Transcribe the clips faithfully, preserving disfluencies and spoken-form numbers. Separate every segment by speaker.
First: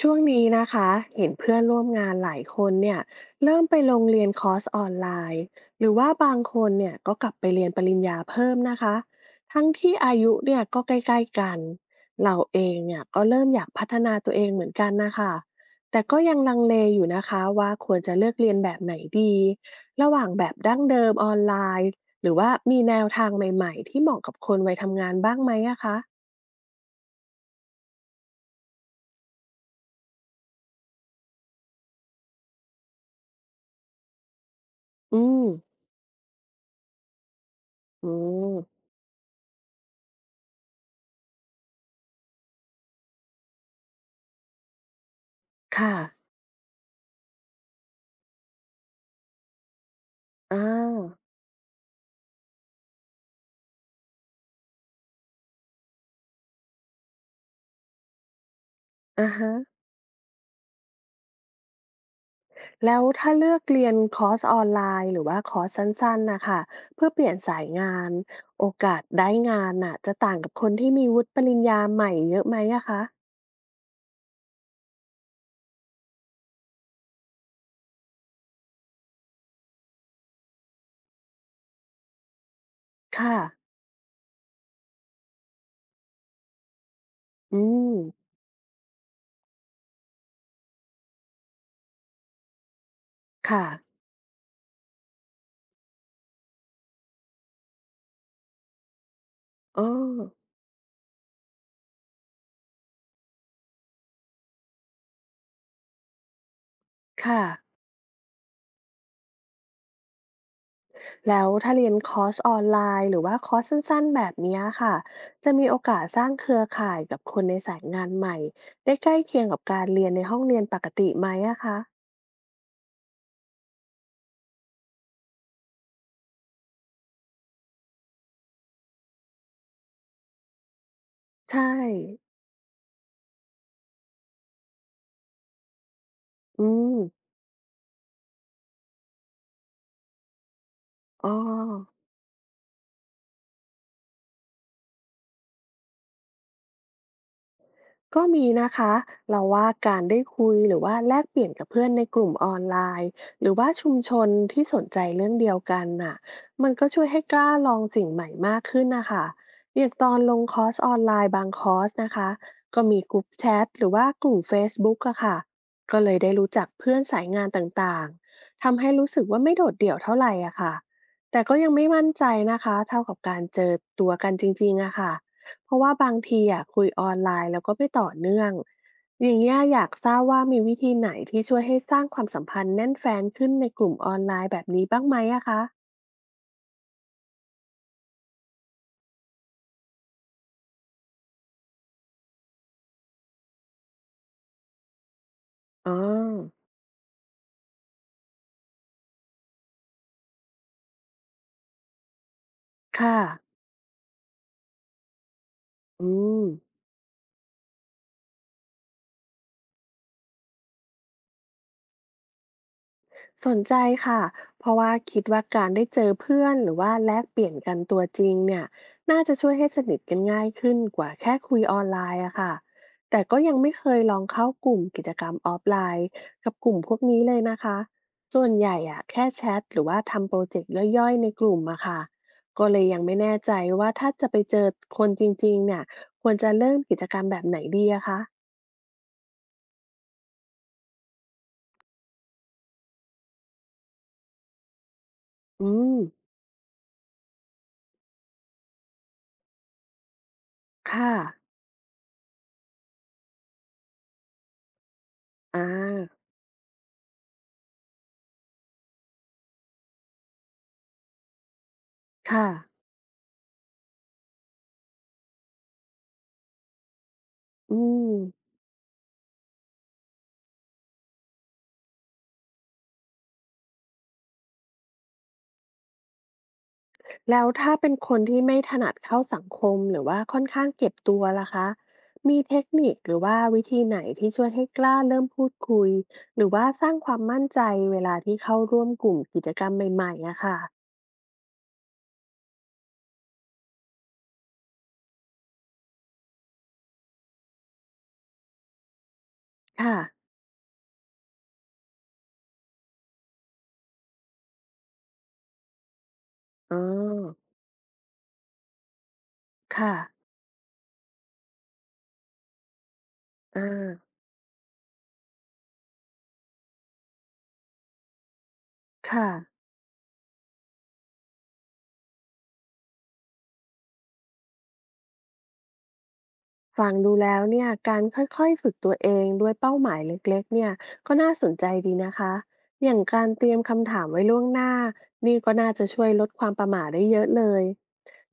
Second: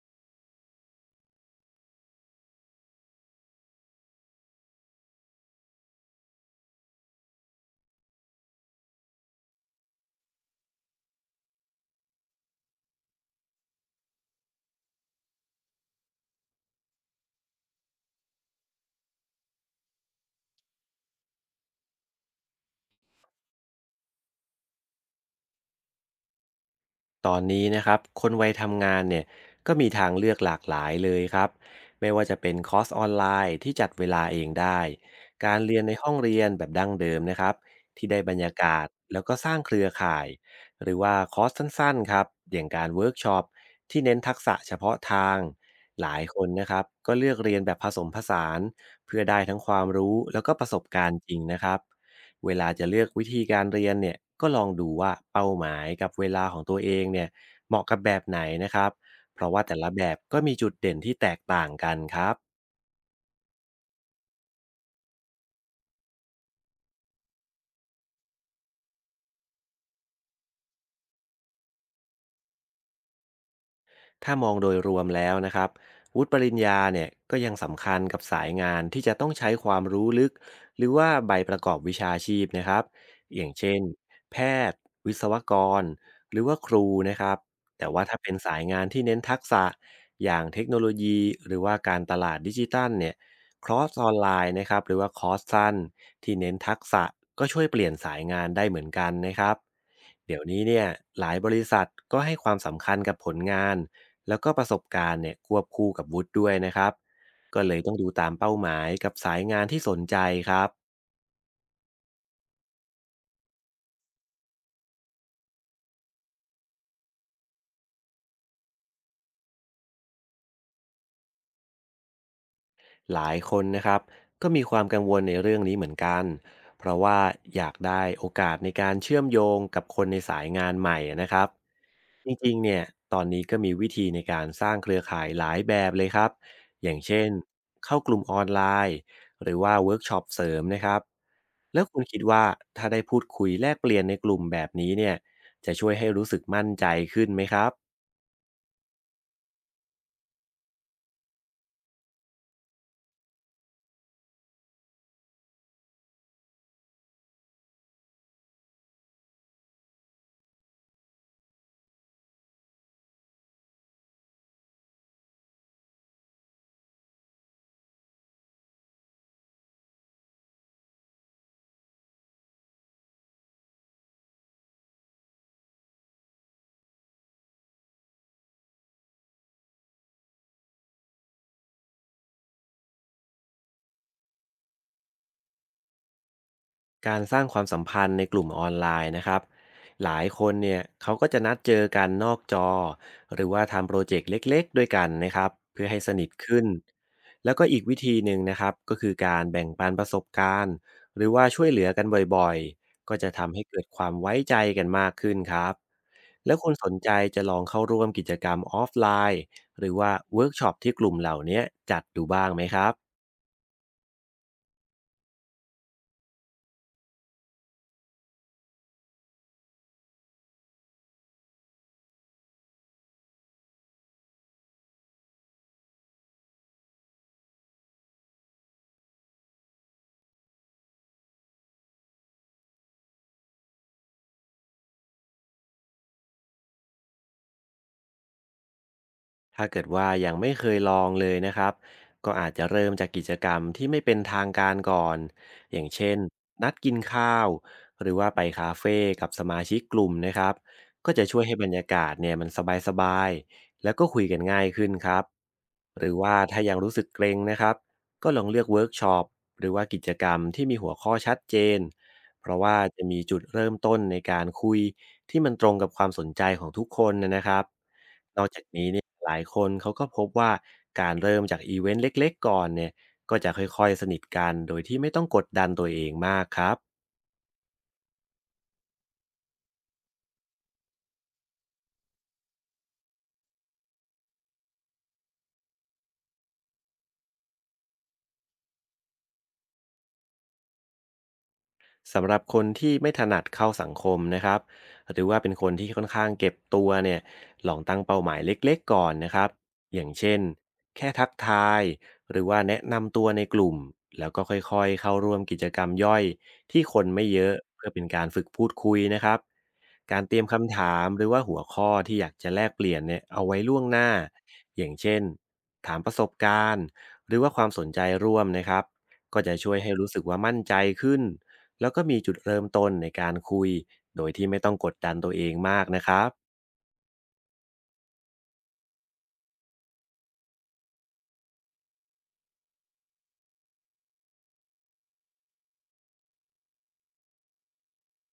Speaker 1: ช่วงนี้นะคะเห็นเพื่อนร่วมงานหลายคนเนี่ยเริ่มไปลงเรียนคอร์สออนไลน์หรือว่าบางคนเนี่ยก็กลับไปเรียนปริญญาเพิ่มนะคะทั้งที่อายุเนี่ยก็ใกล้ๆกันเราเองเนี่ยก็เริ่มอยากพัฒนาตัวเองเหมือนกันนะคะแต่ก็ยังลังเลอยู่นะคะว่าควรจะเลือกเรียนแบบไหนดีระหว่างแบบดั้งเดิมออนไลน์หรือว่ามีแนวทางใหม่ๆที่เหมาะกับคนวัยทำงานบ้างไหมอะคะ
Speaker 2: ตอนนี้นะครับคนวัยทำงานเนี่ยก็มีทางเลือกหลากหลายเลยครับไม่ว่าจะเป็นคอร์สออนไลน์ที่จัดเวลาเองได้
Speaker 1: อืม
Speaker 2: การเรียนในห้องเรียนแบบดั้งเดิมนะครับที่
Speaker 1: อื
Speaker 2: ได้บรรยากา
Speaker 1: ม
Speaker 2: ศแล้วก็สร้างเครือข่ายหรือว่าคอร์สสั้นๆครับอย่างการเวิร์กช็อปที่เน้นทักษะเฉพาะทาง
Speaker 1: ค่ะ
Speaker 2: หลายคนนะครับก็เลือกเรียนแบบผสมผสานเพื่อได้ทั้งความรู้แล้วก็
Speaker 1: อา
Speaker 2: ประสบการณ์จริงนะครับ เวลาจะเลือกวิธีการเรียนเนี่ยก็ลองดูว่าเป้าหมายกับเวลาของตัวเองเนี่ยเหมาะกับแบบไหนนะครับ
Speaker 1: อะ
Speaker 2: เพราะ
Speaker 1: ฮะ
Speaker 2: ว่าแต่ละแบบก็มีจุดเด่นที่แตกต่างกันครับ
Speaker 1: แล้วถ้าเลือกเรียนคอร์สออนไลน์หรือว่าคอร์สสั้นๆนะค่ะเพื่อเปลี่ยนสายงานโอกาสได้งานน่ะจะต่างกับคนที่มีวุฒิปริญญาใหม่เยอะไหมอะคะ
Speaker 2: ถ้ามองโดยรวมแล้วนะครับวุฒิปริญญาเนี่ยก็ยังสำคัญกับสายงานที่จะต้องใช้ความรู้ลึกหรือว่าใบประกอบวิชาชีพนะครับ
Speaker 1: ค่ะ
Speaker 2: อย่างเช่นแพทย์วิศวกรหรือว่าครูนะครับ
Speaker 1: อื
Speaker 2: แต่
Speaker 1: ม
Speaker 2: ว่าถ้าเป็นสายงานที่เน้นทักษะอย่างเทคโนโลยีหรือว่าการตลาดดิจิตัลเนี่ย
Speaker 1: ค่ะ
Speaker 2: คอร์สออนไลน์นะครับหรือว่าคอร์สสั้นที่เน้นทักษะก็ช่วยเปลี่ยนสายงานได้เหมือนกันนะครับ
Speaker 1: อ๋อ
Speaker 2: เดี๋ยวนี้เนี่ยหลายบริษัทก็ให้ความสำคัญกับผลงาน แล้วก็ประสบการณ์เนี่ยควบคู่กับวุฒิด้วยนะครับ
Speaker 1: ค่ะ
Speaker 2: ก็เลยต้องดูตามเป้าหมายกับสายงานที่สนใจครับ
Speaker 1: แล้วถ้าเรียนคอร์สออนไลน์หรือว่าคอร์สสั้นๆแบบเนี้ยค่ะจะมีโอกาสสร้างเครือข่ายกับคนในสายงานใหม่ได้ใกล้เคียงกับการเรียนในห้องเรียนปกติไหมอะคะ
Speaker 2: หลายคนนะครับก็มีความกังวลในเรื่องนี้เหมือนกันเพราะว่าอยากได้โอกาสในการเชื่อมโยงกับคนในสายงานใหม่นะครับ
Speaker 1: ใช่
Speaker 2: จริงๆเนี่ยตอนนี้ก็มีวิธีในการสร้างเครือข่ายหลายแบบเลยครับ
Speaker 1: อื
Speaker 2: อย่า
Speaker 1: ม
Speaker 2: งเช่นเข้ากลุ่มออนไลน์หรือว่าเวิร์กช็อปเสริมนะครับ
Speaker 1: อ๋อ
Speaker 2: แล้วคุณคิดว่าถ้าได้พูดคุยแลกเปลี่ยนในกลุ่มแบบนี้เนี่ยจะช่วยให้รู้สึกมั่นใจขึ้นไหมครับ
Speaker 1: ก็มีนะคะเราว่าการได้คุยหรือว่าแลกเปลี่ยนกับเพื่อนในกลุ่มออนไลน์หรือว่าชุมชนที่สนใจเรื่องเดียวกันน่ะมันก็ช่วยให้กล้าลองสิ่งใหม่มากขึ้นนะคะอย่างตอนลงคอร์สออนไลน์บางคอร์สนะคะก็มีกลุ่มแชทหรือว่ากลุ่ม เฟซบุ๊ก อะค่ะก็เลยได้รู้จักเพื่อนสายงานต่างๆทำให้รู้สึกว่าไม่โดดเดี่ยวเท่าไหร่อะค่ะแต่ก็ยังไม่มั่นใจนะคะเท่ากับการเจอตัวกันจริงๆอะค่ะ เพราะว่าบางทีอะคุยออนไลน์แล้วก็ไม่ต่อเนื่องอย่างเงี้ยอยากทราบว่ามีวิธีไหนที่ช่วยให้สร้างความสัมพันธ์แน่นแฟ้นขึ้นในกลุ่มออนไลน์แบบนี้บ้างไหมอะคะ
Speaker 2: การสร้างความสัมพันธ์ในกลุ่มออนไลน์นะครับหลายคนเนี่ยเขาก็จะนัดเจอกันนอกจอหรือว่าทำโปรเจกต์เล็กๆด้วยกันนะครับเพื่อ
Speaker 1: อ๋อ
Speaker 2: ให้สนิทขึ้นแล้วก็อีกวิธีหนึ่งนะครับก็คือการแบ่งปันประสบการณ์หรือว่าช่วยเหลือกันบ่อยๆก็
Speaker 1: ค่ะ
Speaker 2: จะทำให้เกิดความไว้ใจกันมากขึ้นครับ
Speaker 1: อืม
Speaker 2: แล้วคนสนใจจะลองเข้าร่วมกิจกรรมออฟไลน์หรือว่าเวิร์กช็อปที่กลุ่มเหล่านี้จัดดูบ้างไหมครับ
Speaker 1: สนใจค่ะเพราะว่าคิดว่าการได้เจอเพื่อนหรือว่าแลกเปลี่ยนกันตัวจริงเนี่ยน่าจะช่วยให้สนิทกันง่ายขึ้นกว่าแค่คุยออนไลน์อะค่ะ แต่ก็ยังไม่เคยลองเข้ากลุ่มกิจกรรมออฟไลน์กับกลุ่มพวกนี้เลยนะคะส่วนใหญ่อะแค่แชทหรือว่าทำโปรเจกต์ย่อยๆในกลุ่มอะค่ะก็เลยยังไม่แน่ใจว่าถ้าจะไปเจอคนจริงๆเนี่ยควรจะเริ่มกิจกรรมแบบไหนดีอะคะ
Speaker 2: ถ้าเกิดว่ายังไม่เคยลองเลยนะครับก็อาจจะเริ่มจากกิจกรรมที่ไม่เป็นทางการก่อน
Speaker 1: อื
Speaker 2: อย่าง
Speaker 1: ม
Speaker 2: เช่นนัดกินข้าวหรือว่าไปคาเฟ่กับสมาชิกกลุ่มนะครับก็
Speaker 1: ค่ะ
Speaker 2: จะช่วยให้บรรยากาศเนี่ยมันสบายๆแล้วก็คุยกันง่ายขึ้นครับ
Speaker 1: อ่
Speaker 2: หรือ
Speaker 1: า
Speaker 2: ว่าถ้ายังรู้สึกเกรงนะครับก็ลองเลือกเวิร์กช็อปหรือว่ากิจกรรมที่มีหัวข้อชัดเจน
Speaker 1: ค่ะ
Speaker 2: เพราะว่าจะมีจุดเริ่มต้นในการคุยที่มันตรงกับความสนใจของทุกคนนะนะครับ
Speaker 1: อืม
Speaker 2: นอกจากนี้เนี่ยหลายคนเขาก็พบว่าการเริ่มจากอีเวนต์เล็กๆก่อนเนี่ยก็จะค่อยๆสนิทกันโดยที่ไม่ต้องกดดันตัวเองมากครับ
Speaker 1: แล้วถ้าเป็นคนที่ไม่ถนัดเข้าสังคมหรือว่าค่อนข้างเก็บตัวล่ะคะมีเทคนิคหรือว่าวิธีไหนที่ช่วยให้กล้าเริ่มพูดคุยหรือว่าสร้างความมั่นใจเวลาที่เข้าร่วมกลุ่มกิจกรรมใหม่ๆอะค่ะ
Speaker 2: สำหรับคนที่ไม่ถนัดเข้าสังคมนะครับหรือว่าเป็นคนที่ค่อนข้างเก็บตัวเนี่ยลองตั้งเป้าหมายเล็กๆก่อนนะครับ
Speaker 1: ค่ะ
Speaker 2: อย่างเช่นแค่ทักทายหรือว่าแนะนำตัวในกลุ่มแล้วก็ค่อยๆเข้าร่วมกิจกรรมย่อย
Speaker 1: อ๋อ
Speaker 2: ที่คนไม่เยอะเพื่อเป็นการฝึกพูดคุยนะครับ
Speaker 1: ค่ะ
Speaker 2: การเตรียมคำถามหรือว่าหัวข้อที่อยากจะแลกเปลี่ยนเนี่ยเอาไว้
Speaker 1: อา
Speaker 2: ล่วงหน้าอย่างเช่นถามประสบการณ์หรือว่าความสนใจร่วมนะครับ
Speaker 1: ค่ะ
Speaker 2: ก็จะช่วยให้รู้สึกว่ามั่นใจขึ้น แล้วก็มีจุดเริ่มต้นในการคุยโดยที่ไม่ต้องกดดันตัวเองมากนะครับ
Speaker 1: ฟังดูแล้วเนี่ยการค่อยๆฝึกตัวเองด้วยเป้าหมายเล็กๆเนี่ยก็น่าสนใจดีนะคะอย่างการเตรียมคำถามไว้ล่วงหน้านี่ก็น่าจะช่วยลดความประหม่าได้เยอะเลย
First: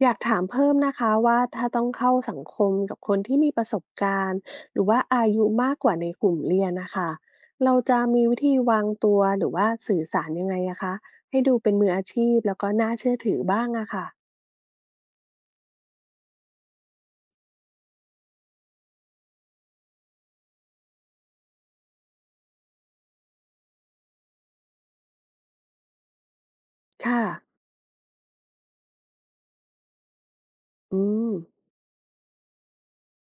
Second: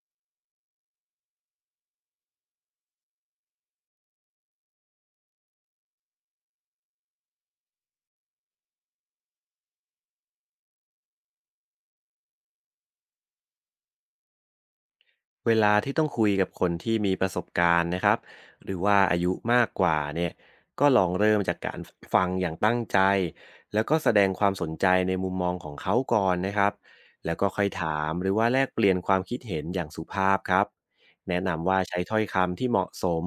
Speaker 1: อยากถามเพิ่มนะคะว่าถ้าต้องเข้าสังคมกับคนที่มีประสบการณ์หรือว่าอายุมากกว่าในกลุ่มเรียนนะคะเราจะมีวิธีวางตัวหรือว่าสื่อสารยังไงอะคะให้ดูเป็นมืออาชีพแล้วก็น่าเชื่อถือบ้างอะค่ะ
Speaker 2: เวลาที่ต้องคุยกับคนที่มีประสบการณ์นะครับหรือว่าอายุมากกว่าเนี่ยก็ลองเริ่มจากการฟังอย่างตั้งใจแล้วก็แสดงความสนใจในมุมมองของเขาก่อนนะครับ
Speaker 1: ค่ะ
Speaker 2: แล้วก็ค่อยถามหรือว่าแลกเปลี่ยนความคิดเห็นอย่างสุภาพครับ
Speaker 1: อืม
Speaker 2: แนะนำว่าใช้ถ้อยคำที่เหมาะสม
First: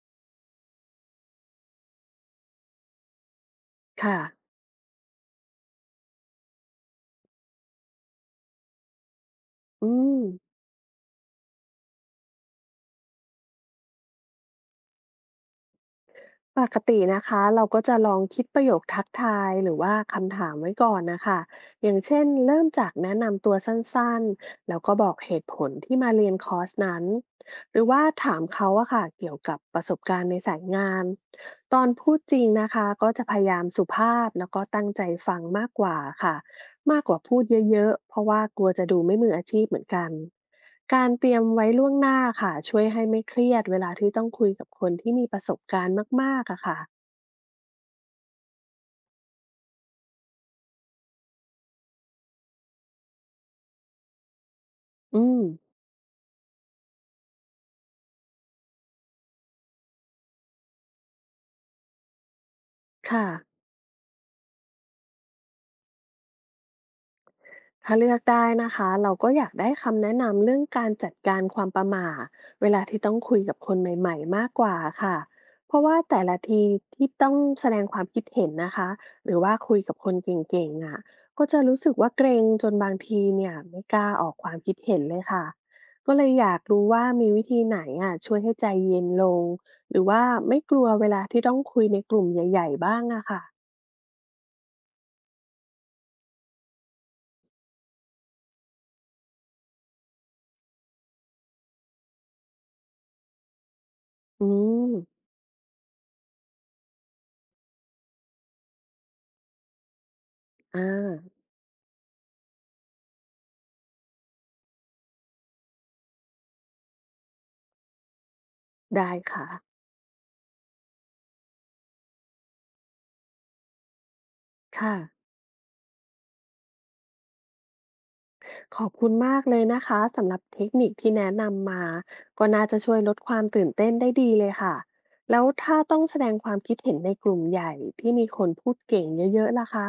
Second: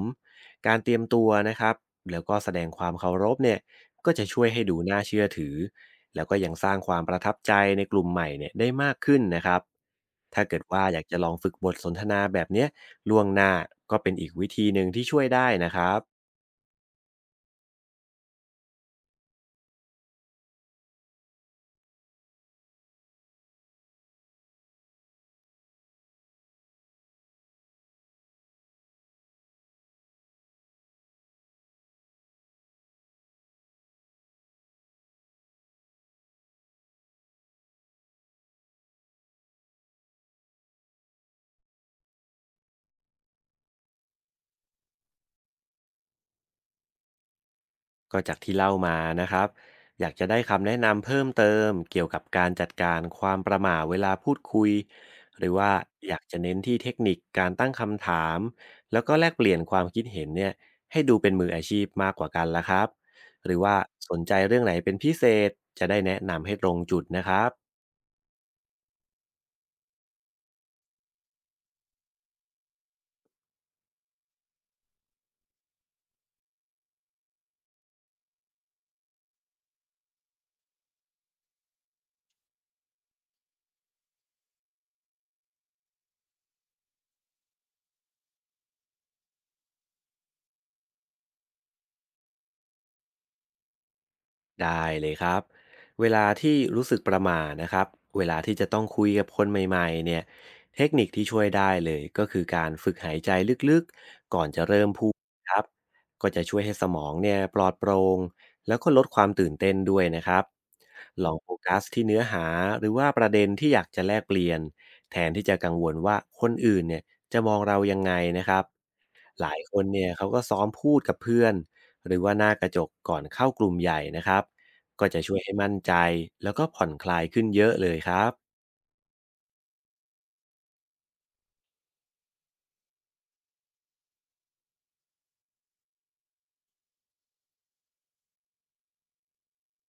Speaker 2: การเตรียมตัวนะครับแล้วก็แสดงความเคารพเนี่ยก็
Speaker 1: ค่ะ
Speaker 2: จะช่วยให้ดูน่าเชื่อถือ แล้วก็ยังสร้างความประทับใจในกลุ่มใหม่เนี่ยได้มากขึ้นนะครับ
Speaker 1: อืม
Speaker 2: ถ้าเกิดว่าอยากจะลองฝึกบทสนทนาแบบเนี้ยล่วงหน้าก็เป็นอีกวิธีหนึ่งที่ช่วยได้นะครับ
Speaker 1: ปกตินะคะเราก็จะลองคิดประโยคทักทายหรือว่าคำถามไว้ก่อนนะคะอย่างเช่นเริ่มจากแนะนำตัวสั้นๆแล้วก็บอกเหตุผลที่มาเรียนคอร์สนั้นหรือว่าถามเขาอะค่ะเกี่ยวกับประสบการณ์ในสายงานตอนพูดจริงนะคะก็จะพยายามสุภาพแล้วก็ตั้งใจฟังมากกว่าค่ะ มากกว่าพูดเยอะๆ เพราะว่ากลัวจะดูไม่มืออาชีพเหมือนกัน การเตรียมไว้ล่วงหน้าค่ะช่วยให้ไม่เครียดเวลาที่ต้องคุยกับคนที่มีประสบการณ์มากๆอะค่ะ
Speaker 2: ก็จากที่เล่ามานะครับอยากจะได้คำแนะนำเพิ่มเติมเกี่ยวกับการจัดการความประหม่าเวลาพูดคุย
Speaker 1: อื
Speaker 2: ห
Speaker 1: ม
Speaker 2: รือว่าอยากจะเน้นที่เทคนิคการตั้งคำถามแล้วก็แลกเปลี่ยนความคิดเห็นเนี่ยให้ดูเป็นมืออาชีพมากกว่ากันละครับ
Speaker 1: ค่ะ
Speaker 2: หรือว่าสนใจเรื่องไหนเป็นพิเศษจะได้แนะนำให้ตรงจุดนะครับ
Speaker 1: ถ้าเลือกได้นะคะเราก็อยากได้คำแนะนำเรื่องการจัดการความประหม่าเวลาที่ต้องคุยกับคนใหม่ๆมากกว่าค่ะเพราะว่าแต่ละทีที่ต้องแสดงความคิดเห็นนะคะหรือว่าคุยกับคนเก่งๆอ่ะก็จะรู้สึกว่าเกรงจนบางทีเนี่ยไม่กล้าออกความคิดเห็นเลยค่ะก็เลยอยากรู้ว่ามีวิธีไหนอ่ะช่วยให้ใจเย็นลงหรือว่าไม่กลัวเวลาที่ต้องคุยในกลุ่มใหญ่ๆบ้างอะค่ะ
Speaker 2: ได้เลยครับเวลาที่รู้สึกประหม่านะครับเวลาที่จะต้องคุยกับคนใหม่ๆเนี่ยเทคนิคที่ช่วยได้เลยก็คือการฝึกหายใจลึกๆก่อ
Speaker 1: อื
Speaker 2: นจะเริ่ม
Speaker 1: ม
Speaker 2: พูดครับก็จะช่วยให้สมองเนี่ยปลอดโปร่งแล้วก็ลดความตื่นเต้นด้วยนะครับ
Speaker 1: อ่า
Speaker 2: ลองโฟกัสที่เนื้อหาหรือว่าประเด็นที่อยากจะแลกเปลี่ยนแทนที่จะกังวลว่าคนอื่นเนี่ยจะมองเรายังไงนะครับ
Speaker 1: ได้
Speaker 2: ห
Speaker 1: ค่ะ
Speaker 2: ลายคนเนี่ยเขาก็ซ้อมพูดกับเพื่อนหรือว่าหน้ากระจกก่อนเข้ากลุ่มใหญ่นะครับ
Speaker 1: ค่ะ
Speaker 2: ก็จะช่วยให้มั่นใจแล้วก็ผ่อนคลายขึ้นเยอะเลยครับ
Speaker 1: ขอบคุณมากเลยนะคะสำหรับเทคนิคที่แนะนำมาก็น่าจะช่วยลดความตื่นเต้นได้ดีเลยค่ะแล้วถ้าต้องแสดงความคิดเห็นในกลุ่มใหญ่ที่มีคนพูดเก่งเยอะๆล่ะคะ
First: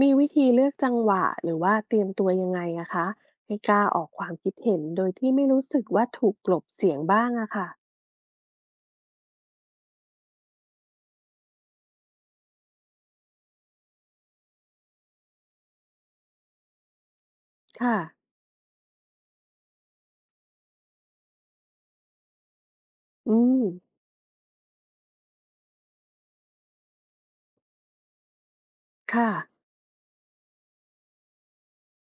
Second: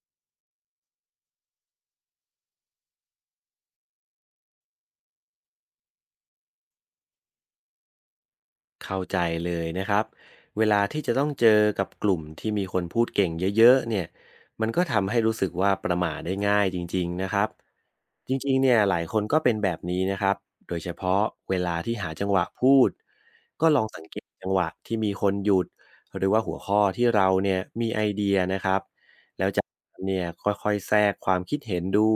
Speaker 1: มีวิธีเลือกจังหวะหรือว่าเตรียมตัวยังไงอะคะให้กล้าออกความคิดเห็นโดยที่ไม่รู้สึกว่าถูกกลบเสียงบ้างอะค่ะ
Speaker 2: เข้าใจเลยนะครับเวลาที่จะต้องเจอกับกลุ่มที่มีคนพูดเก่งเยอะๆเนี่ยมันก็ทำให้รู้สึกว่าประหม่าได้ง่ายจริงๆนะครับ
Speaker 1: ค่ะ
Speaker 2: จริงๆเนี่ยหลายคนก็เป็นแบบนี้นะครับโดยเฉพาะเวลาที่หาจังหวะพูด
Speaker 1: อืม
Speaker 2: ก็ลองสังเกตจังหวะที่มีคนหยุดหรือว่าหัวข้อที่เราเนี่ยมีไอเดียนะครับ
Speaker 1: ค่ะ
Speaker 2: แล้วจากนั้นเนี่ยค่อยๆแทรกความคิดเห็นดู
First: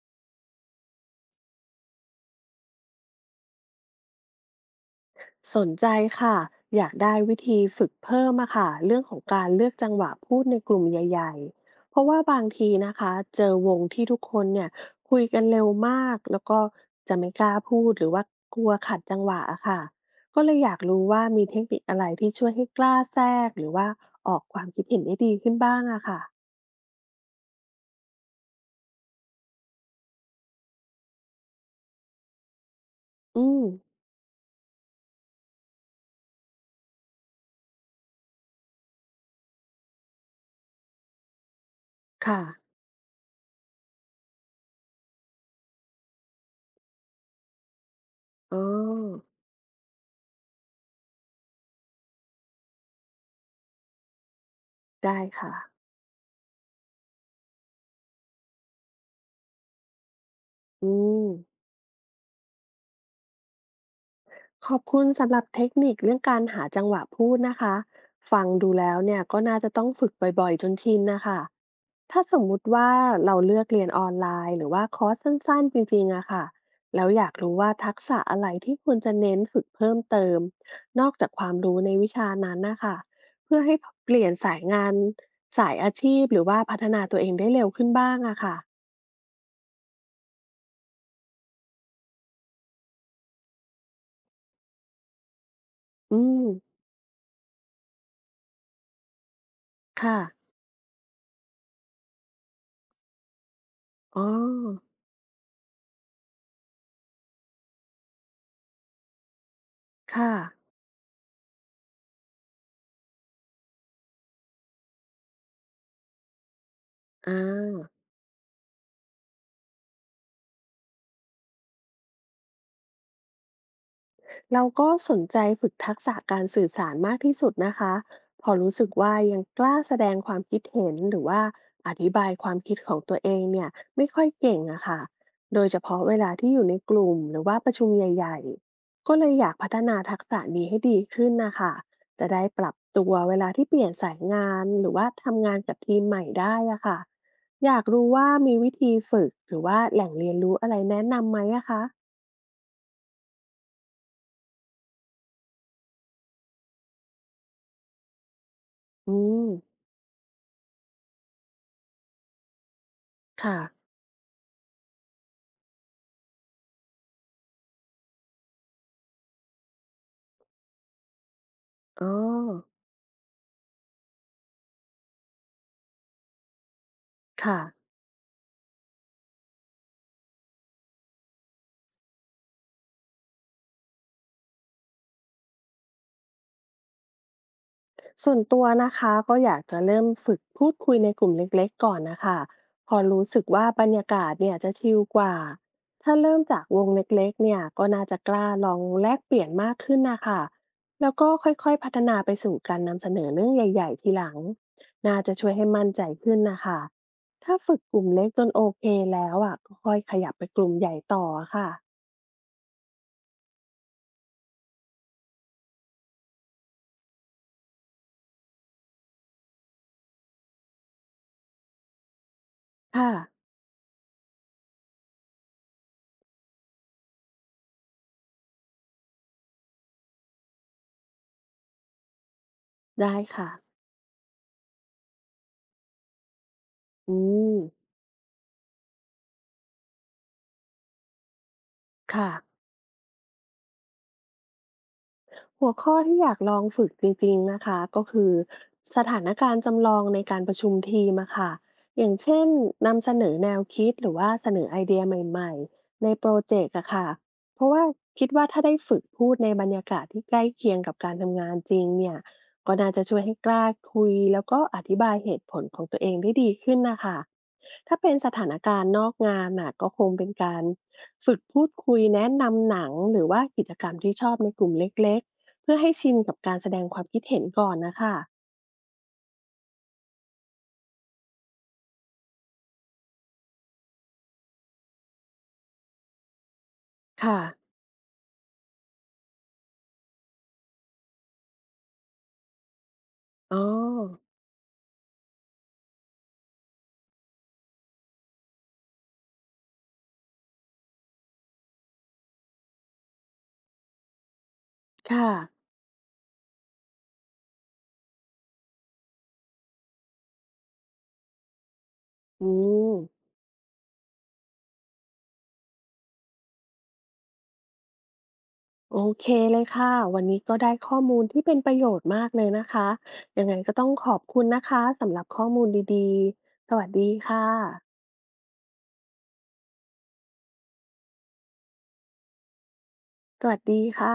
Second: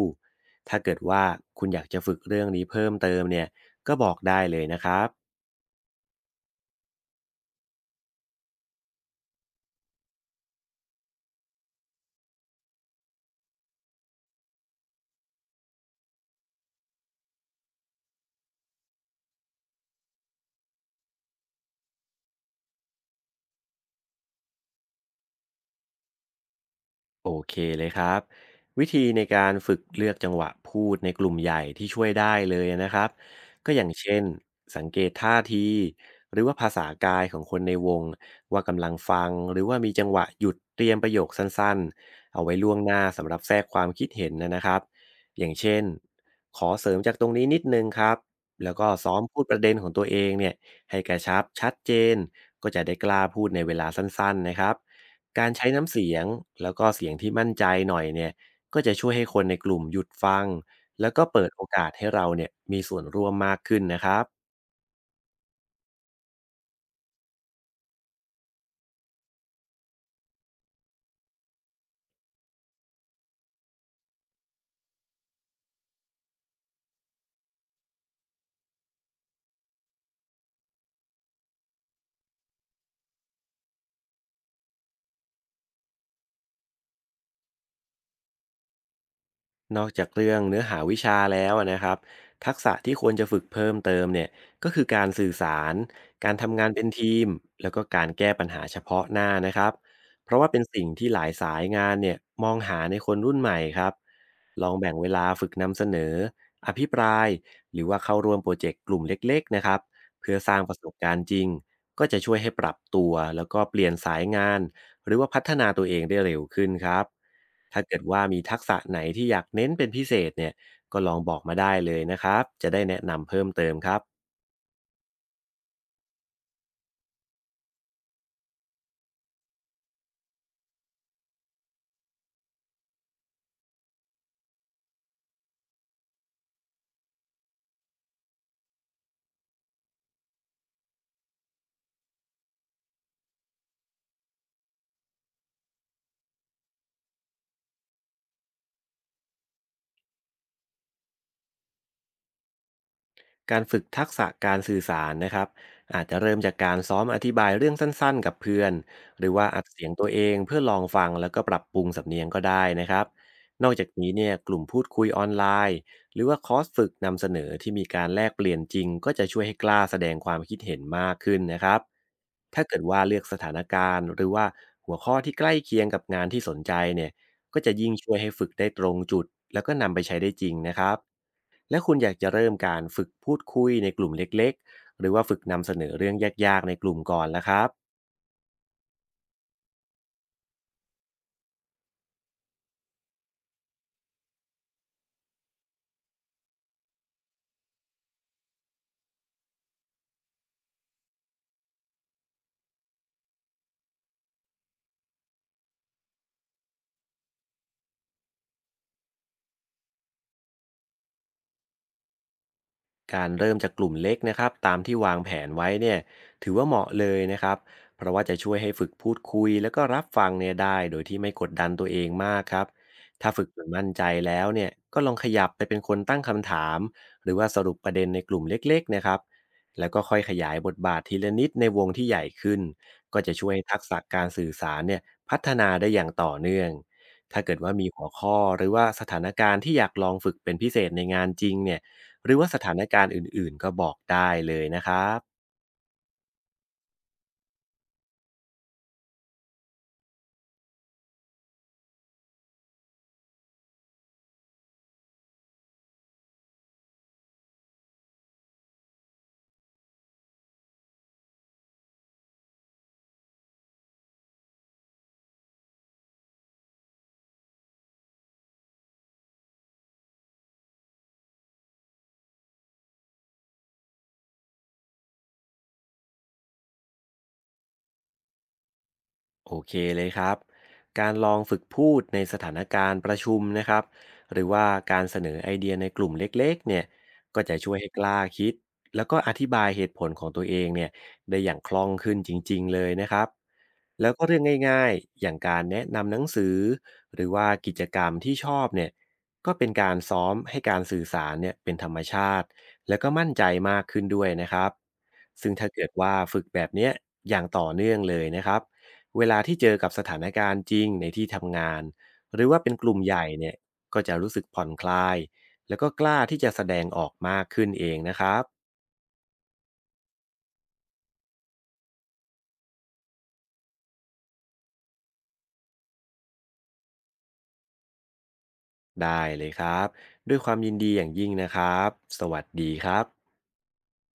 Speaker 2: ถ้าเกิดว่าคุณอยากจะฝึกเรื่องนี้เพิ่มเติมเนี่ยก็บอกได้เลยนะครับ
Speaker 1: สนใจค่ะอยากได้วิธีฝึกเพิ่มอะค่ะเรื่องของการเลือกจังหวะพูดในกลุ่มใหญ่ๆเพราะว่าบางทีนะคะเจอวงที่ทุกคนเนี่ยคุยกันเร็วมากแล้วก็จะไม่กล้าพูดหรือว่ากลัวขัดจังหวะอะค่ะก็เลยอยากรู้ว่ามีเทคนิคอะไรที่ช่วยให้กล้าแทรกหรือว่าออกความคิดเห็นได้ดีขึ้นบ้างอะค่ะ
Speaker 2: โอเคเลยครับวิธีในการฝึกเลือกจังหวะพูดในกลุ่มใหญ่ที่ช่วยได้เลยนะครับ
Speaker 1: อืม
Speaker 2: ก็อย่างเช่นสังเกตท่าทีหรือว่าภาษากายของคนในวงว่ากำลังฟังหรือว่ามีจังหวะหยุดเตรียมประโยคสั้นๆ
Speaker 1: ค่ะ
Speaker 2: เอาไว้ล่วงหน้าสำหรับแทรกความคิดเห็นนะนะครับอย่างเช่นขอเสริมจากตรงนี้นิดนึงครับ
Speaker 1: อ๋อ
Speaker 2: แล้วก็ซ้อมพูดประเด็นของตัวเองเนี่ยให้กระชับชัดเจนก็จะได้กล้าพูดในเวลาสั้นๆนะครับ
Speaker 1: ได้
Speaker 2: การ
Speaker 1: ค่ะ
Speaker 2: ใช้น้ำเสียงแล้วก็เสียงที่มั่นใจหน่อยเนี่ยก็จะช่วยให้คนในกลุ่มหยุดฟัง
Speaker 1: อื
Speaker 2: แล้วก็
Speaker 1: ม
Speaker 2: เปิดโอกาสให้เราเนี่ยมีส่วนร่วมมากขึ้นนะครับ
Speaker 1: ขอบคุณสำหรับเทคนิคเรื่องการหาจังหวะพูดนะคะฟังดูแล้วเนี่ยก็น่าจะต้องฝึกบ่อยๆจนชินนะคะถ้าสมมุติว่าเราเลือกเรียนออนไลน์หรือว่าคอร์สสั้นๆจริงๆอะค่ะแล้วอยากรู้ว่าทักษะอะไรที่ควรจะเน้นฝึกเพิ่มเติม นอกจากความรู้ในวิชานั้นนะคะเพื่อให้เปลี่ยนสายงานสายอาชีพหรือว่าพัฒนาตัวเองได้เร็วขึ้นบ้างอะค่ะ
Speaker 2: นอกจากเรื่องเนื้อหาวิชาแล้วอะนะครับทักษะที่ควรจะฝึกเพิ่มเติมเนี่ยก็คือการสื่อสาร
Speaker 1: อื
Speaker 2: การ
Speaker 1: ม
Speaker 2: ทำงานเป็นทีมแล้วก็การแก้ปัญหาเฉพาะหน้านะครับ
Speaker 1: ค่ะ
Speaker 2: เพราะว่าเป็นสิ่งที่หลายสายงานเนี่ยมองหาในคนรุ่นใหม่ครับ
Speaker 1: อ๋อ
Speaker 2: ลองแบ่งเวลาฝึกนำเสนออภิปรายหรือว่าเข้าร่วมโปรเจกต์กลุ่มเล็กๆนะครับ
Speaker 1: ค่ะ
Speaker 2: เพื่อสร้างประสบการณ์จริงก็จะช่วยให้ปรับตัวแล้วก็เปลี่ยนสายงาน หรือว่าพัฒนาตัวเองได้เร็วขึ้นครับ
Speaker 1: อ่
Speaker 2: ถ้าเกิ
Speaker 1: า
Speaker 2: ดว่ามีทักษะไหนที่อยากเน้นเป็นพิเศษเนี่ยก็ลองบอกมาได้เลยนะครับจะได้แนะนำเพิ่มเติมครับ
Speaker 1: เราก็สนใจฝึกทักษะการสื่อสารมากที่สุดนะคะพอรู้สึกว่ายังกล้าแสดงความคิดเห็นหรือว่าอธิบายความคิดของตัวเองเนี่ยไม่ค่อยเก่งอะค่ะโดยเฉพาะเวลาที่อยู่ในกลุ่มหรือว่าประชุมใหญ่ๆ ก็เลยอยากพัฒนาทักษะนี้ให้ดีขึ้นนะคะจะได้ปรับตัวเวลาที่เปลี่ยนสายงานหรือว่าทำงานกับทีมใหม่ได้อะค่ะอยากรู้ว่ามีวิธีฝึกหรือว่าแหล่งเรียนรู้อะไรแนะนำไหมอะคะ
Speaker 2: การฝึกทักษะการสื่อสารนะครับอาจจะเริ่มจากการซ้อมอธิบายเรื่องสั้นๆกับเพื่อน
Speaker 1: อื
Speaker 2: หรือว่า
Speaker 1: ม
Speaker 2: อัดเสียงตัวเองเพื่อลองฟังแล้วก็ปรับปรุงสำเนียงก็ได้นะครับ
Speaker 1: ค่ะ
Speaker 2: นอกจากนี้เนี่ยกลุ่มพูดคุยออนไลน์หรือว่าคอร์สฝึกนำเสนอที่มีการแลกเปลี่ยนจริงก็จะช่วยให้กล้าแสดงความคิดเห็นมากขึ้นนะครับ
Speaker 1: อ๋อ
Speaker 2: ถ้าเกิดว่าเลือกสถานการณ์หรือว่าหัวข้อที่ใกล้เคียงกับงานที่สนใจเนี่ยก็
Speaker 1: ค่ะ
Speaker 2: จะยิ่งช่วยให้ฝึกได้ตรงจุดแล้วก็นำไปใช้ได้จริงนะครับ และคุณอยากจะเริ่มการฝึกพูดคุยในกลุ่มเล็กๆ หรือว่าฝึกนำเสนอเรื่องยากๆ ในกลุ่มก่อนละครับ
Speaker 1: ส่วนตัวนะคะก็อยากจะเริ่มฝึกพูดคุยในกลุ่มเล็กๆก่อนนะคะพอรู้สึกว่าบรรยากาศเนี่ยจะชิลกว่าถ้าเริ่มจากวงเล็กๆเนี่ยก็น่าจะกล้าลองแลกเปลี่ยนมากขึ้นนะคะแล้วก็ค่อยๆพัฒนาไปสู่การนำเสนอเรื่องใหญ่ๆทีหลังน่าจะช่วยให้มั่นใจขึ้นนะคะถ้าฝึกกลุ่มเล็กจนโอเคแล้วอ่ะก็ค่อยขยับไปกลุ่มใหญ่ต่อค่ะ
Speaker 2: การเริ่มจากกลุ่มเล็กนะครับตามที่วางแผนไว้เนี่ยถือว่าเหมาะเลยนะครับเพราะว่าจะช่วยให้ฝึกพูดคุยแล้วก็รับฟังเนี่ยได้โดยที่ไม่กดดันตัวเองมากครับ
Speaker 1: ค่ะ
Speaker 2: ถ้าฝึกจนมั่นใจแล้วเนี่ยก็ลองขยับไปเป็นคนตั้งคำถามหรือว่าสรุปประเด็นในกลุ่มเล็กๆนะครับแล้วก็ค่อยขยายบทบาททีละนิดในวงที่ใหญ่ขึ้น
Speaker 1: ได้
Speaker 2: ก็จะช่
Speaker 1: ค่ะ
Speaker 2: วยให้ทักษะการสื่อสารเนี่ยพัฒนาได้อย่างต่อเนื่อง
Speaker 1: อื
Speaker 2: ถ้าเกิ
Speaker 1: ม
Speaker 2: ดว่ามีหัวข้อหรือว่าสถานการณ์ที่อยากลองฝึกเป็นพิเศษในงานจริงเนี่ย ห
Speaker 1: ค่ะ
Speaker 2: รือว่าสถานการณ์อื่นๆก็บอกได้เลยนะครับ
Speaker 1: หัวข้อที่อยากลองฝึกจริงๆ นะคะ ก็คือสถานการณ์จำลองในการประชุมทีมอะค่ะอย่างเช่นนำเสนอแนวคิดหรือว่าเสนอไอเดียใหม่ๆในโปรเจกต์อะค่ะ เพราะว่าคิดว่าถ้าได้ฝึกพูดในบรรยากาศที่ใกล้เคียงกับการทำงานจริงเนี่ยก็น่าจะช่วยให้กล้าคุยแล้วก็อธิบายเหตุผลของตัวเองได้ดีขึ้นนะคะถ้าเป็นสถานการณ์นอกงานน่ะก็คงเป็นการฝึกพูดคุยแนะนำหนังหรือว่ากิจกรรมที่ชอบในกลุ่มเล็ก เพื่อให้ชินกับการแสดงความคิดเห็นก่อนนะค่ะ
Speaker 2: โอเคเลยครับการลองฝึกพูดในสถานการณ์ประชุมนะครับหรือว่าการเสนอไอเดียในกลุ่มเล็กๆเนี่ย
Speaker 1: ค่ะ
Speaker 2: ก็จะช่วยให้กล้าคิดแล้วก็อธิบายเหตุผลของตัวเองเนี่ยได้อย่างคล่องขึ้นจริงๆเลยนะครับ
Speaker 1: อ๋อ
Speaker 2: แล้วก็เรื่องง่ายๆอย่างการแนะนำหนังสือหรือว่ากิจกรรมที่ชอบเนี่ยก็เป็นการซ้อมให้การสื่อสารเนี่ยเป็นธรรมชาติแล้วก็มั่นใจมากขึ้นด้วยนะครับ
Speaker 1: ค่ะ
Speaker 2: ซึ่งถ้าเกิดว่าฝึกแบบเนี้ยอย่างต่อเนื่องเลยนะครับเวลาที่เจอกับสถานการณ์จริงในที่ทำงานหรื
Speaker 1: อื
Speaker 2: อว่าเป็นก
Speaker 1: ม
Speaker 2: ลุ่มใหญ่เนี่ยก็จะรู้สึกผ่อนคลายแล้วก็กล้าที่จะแสดงออกมากขึ้นเองนะครับ
Speaker 1: โอเคเลยค่ะ วันนี้ก็ได้ข้อมูลที่เป็นประโยชน์มากเลยนะคะยังไงก็ต้องขอบคุณนะคะสำหรับข้อมูลดีๆ สวัสดีค่ะ
Speaker 2: ได้เลยครับด้วยความยินดีอย่างยิ่งนะครับสวัสดีครับ
Speaker 1: สวัสดีค่ะ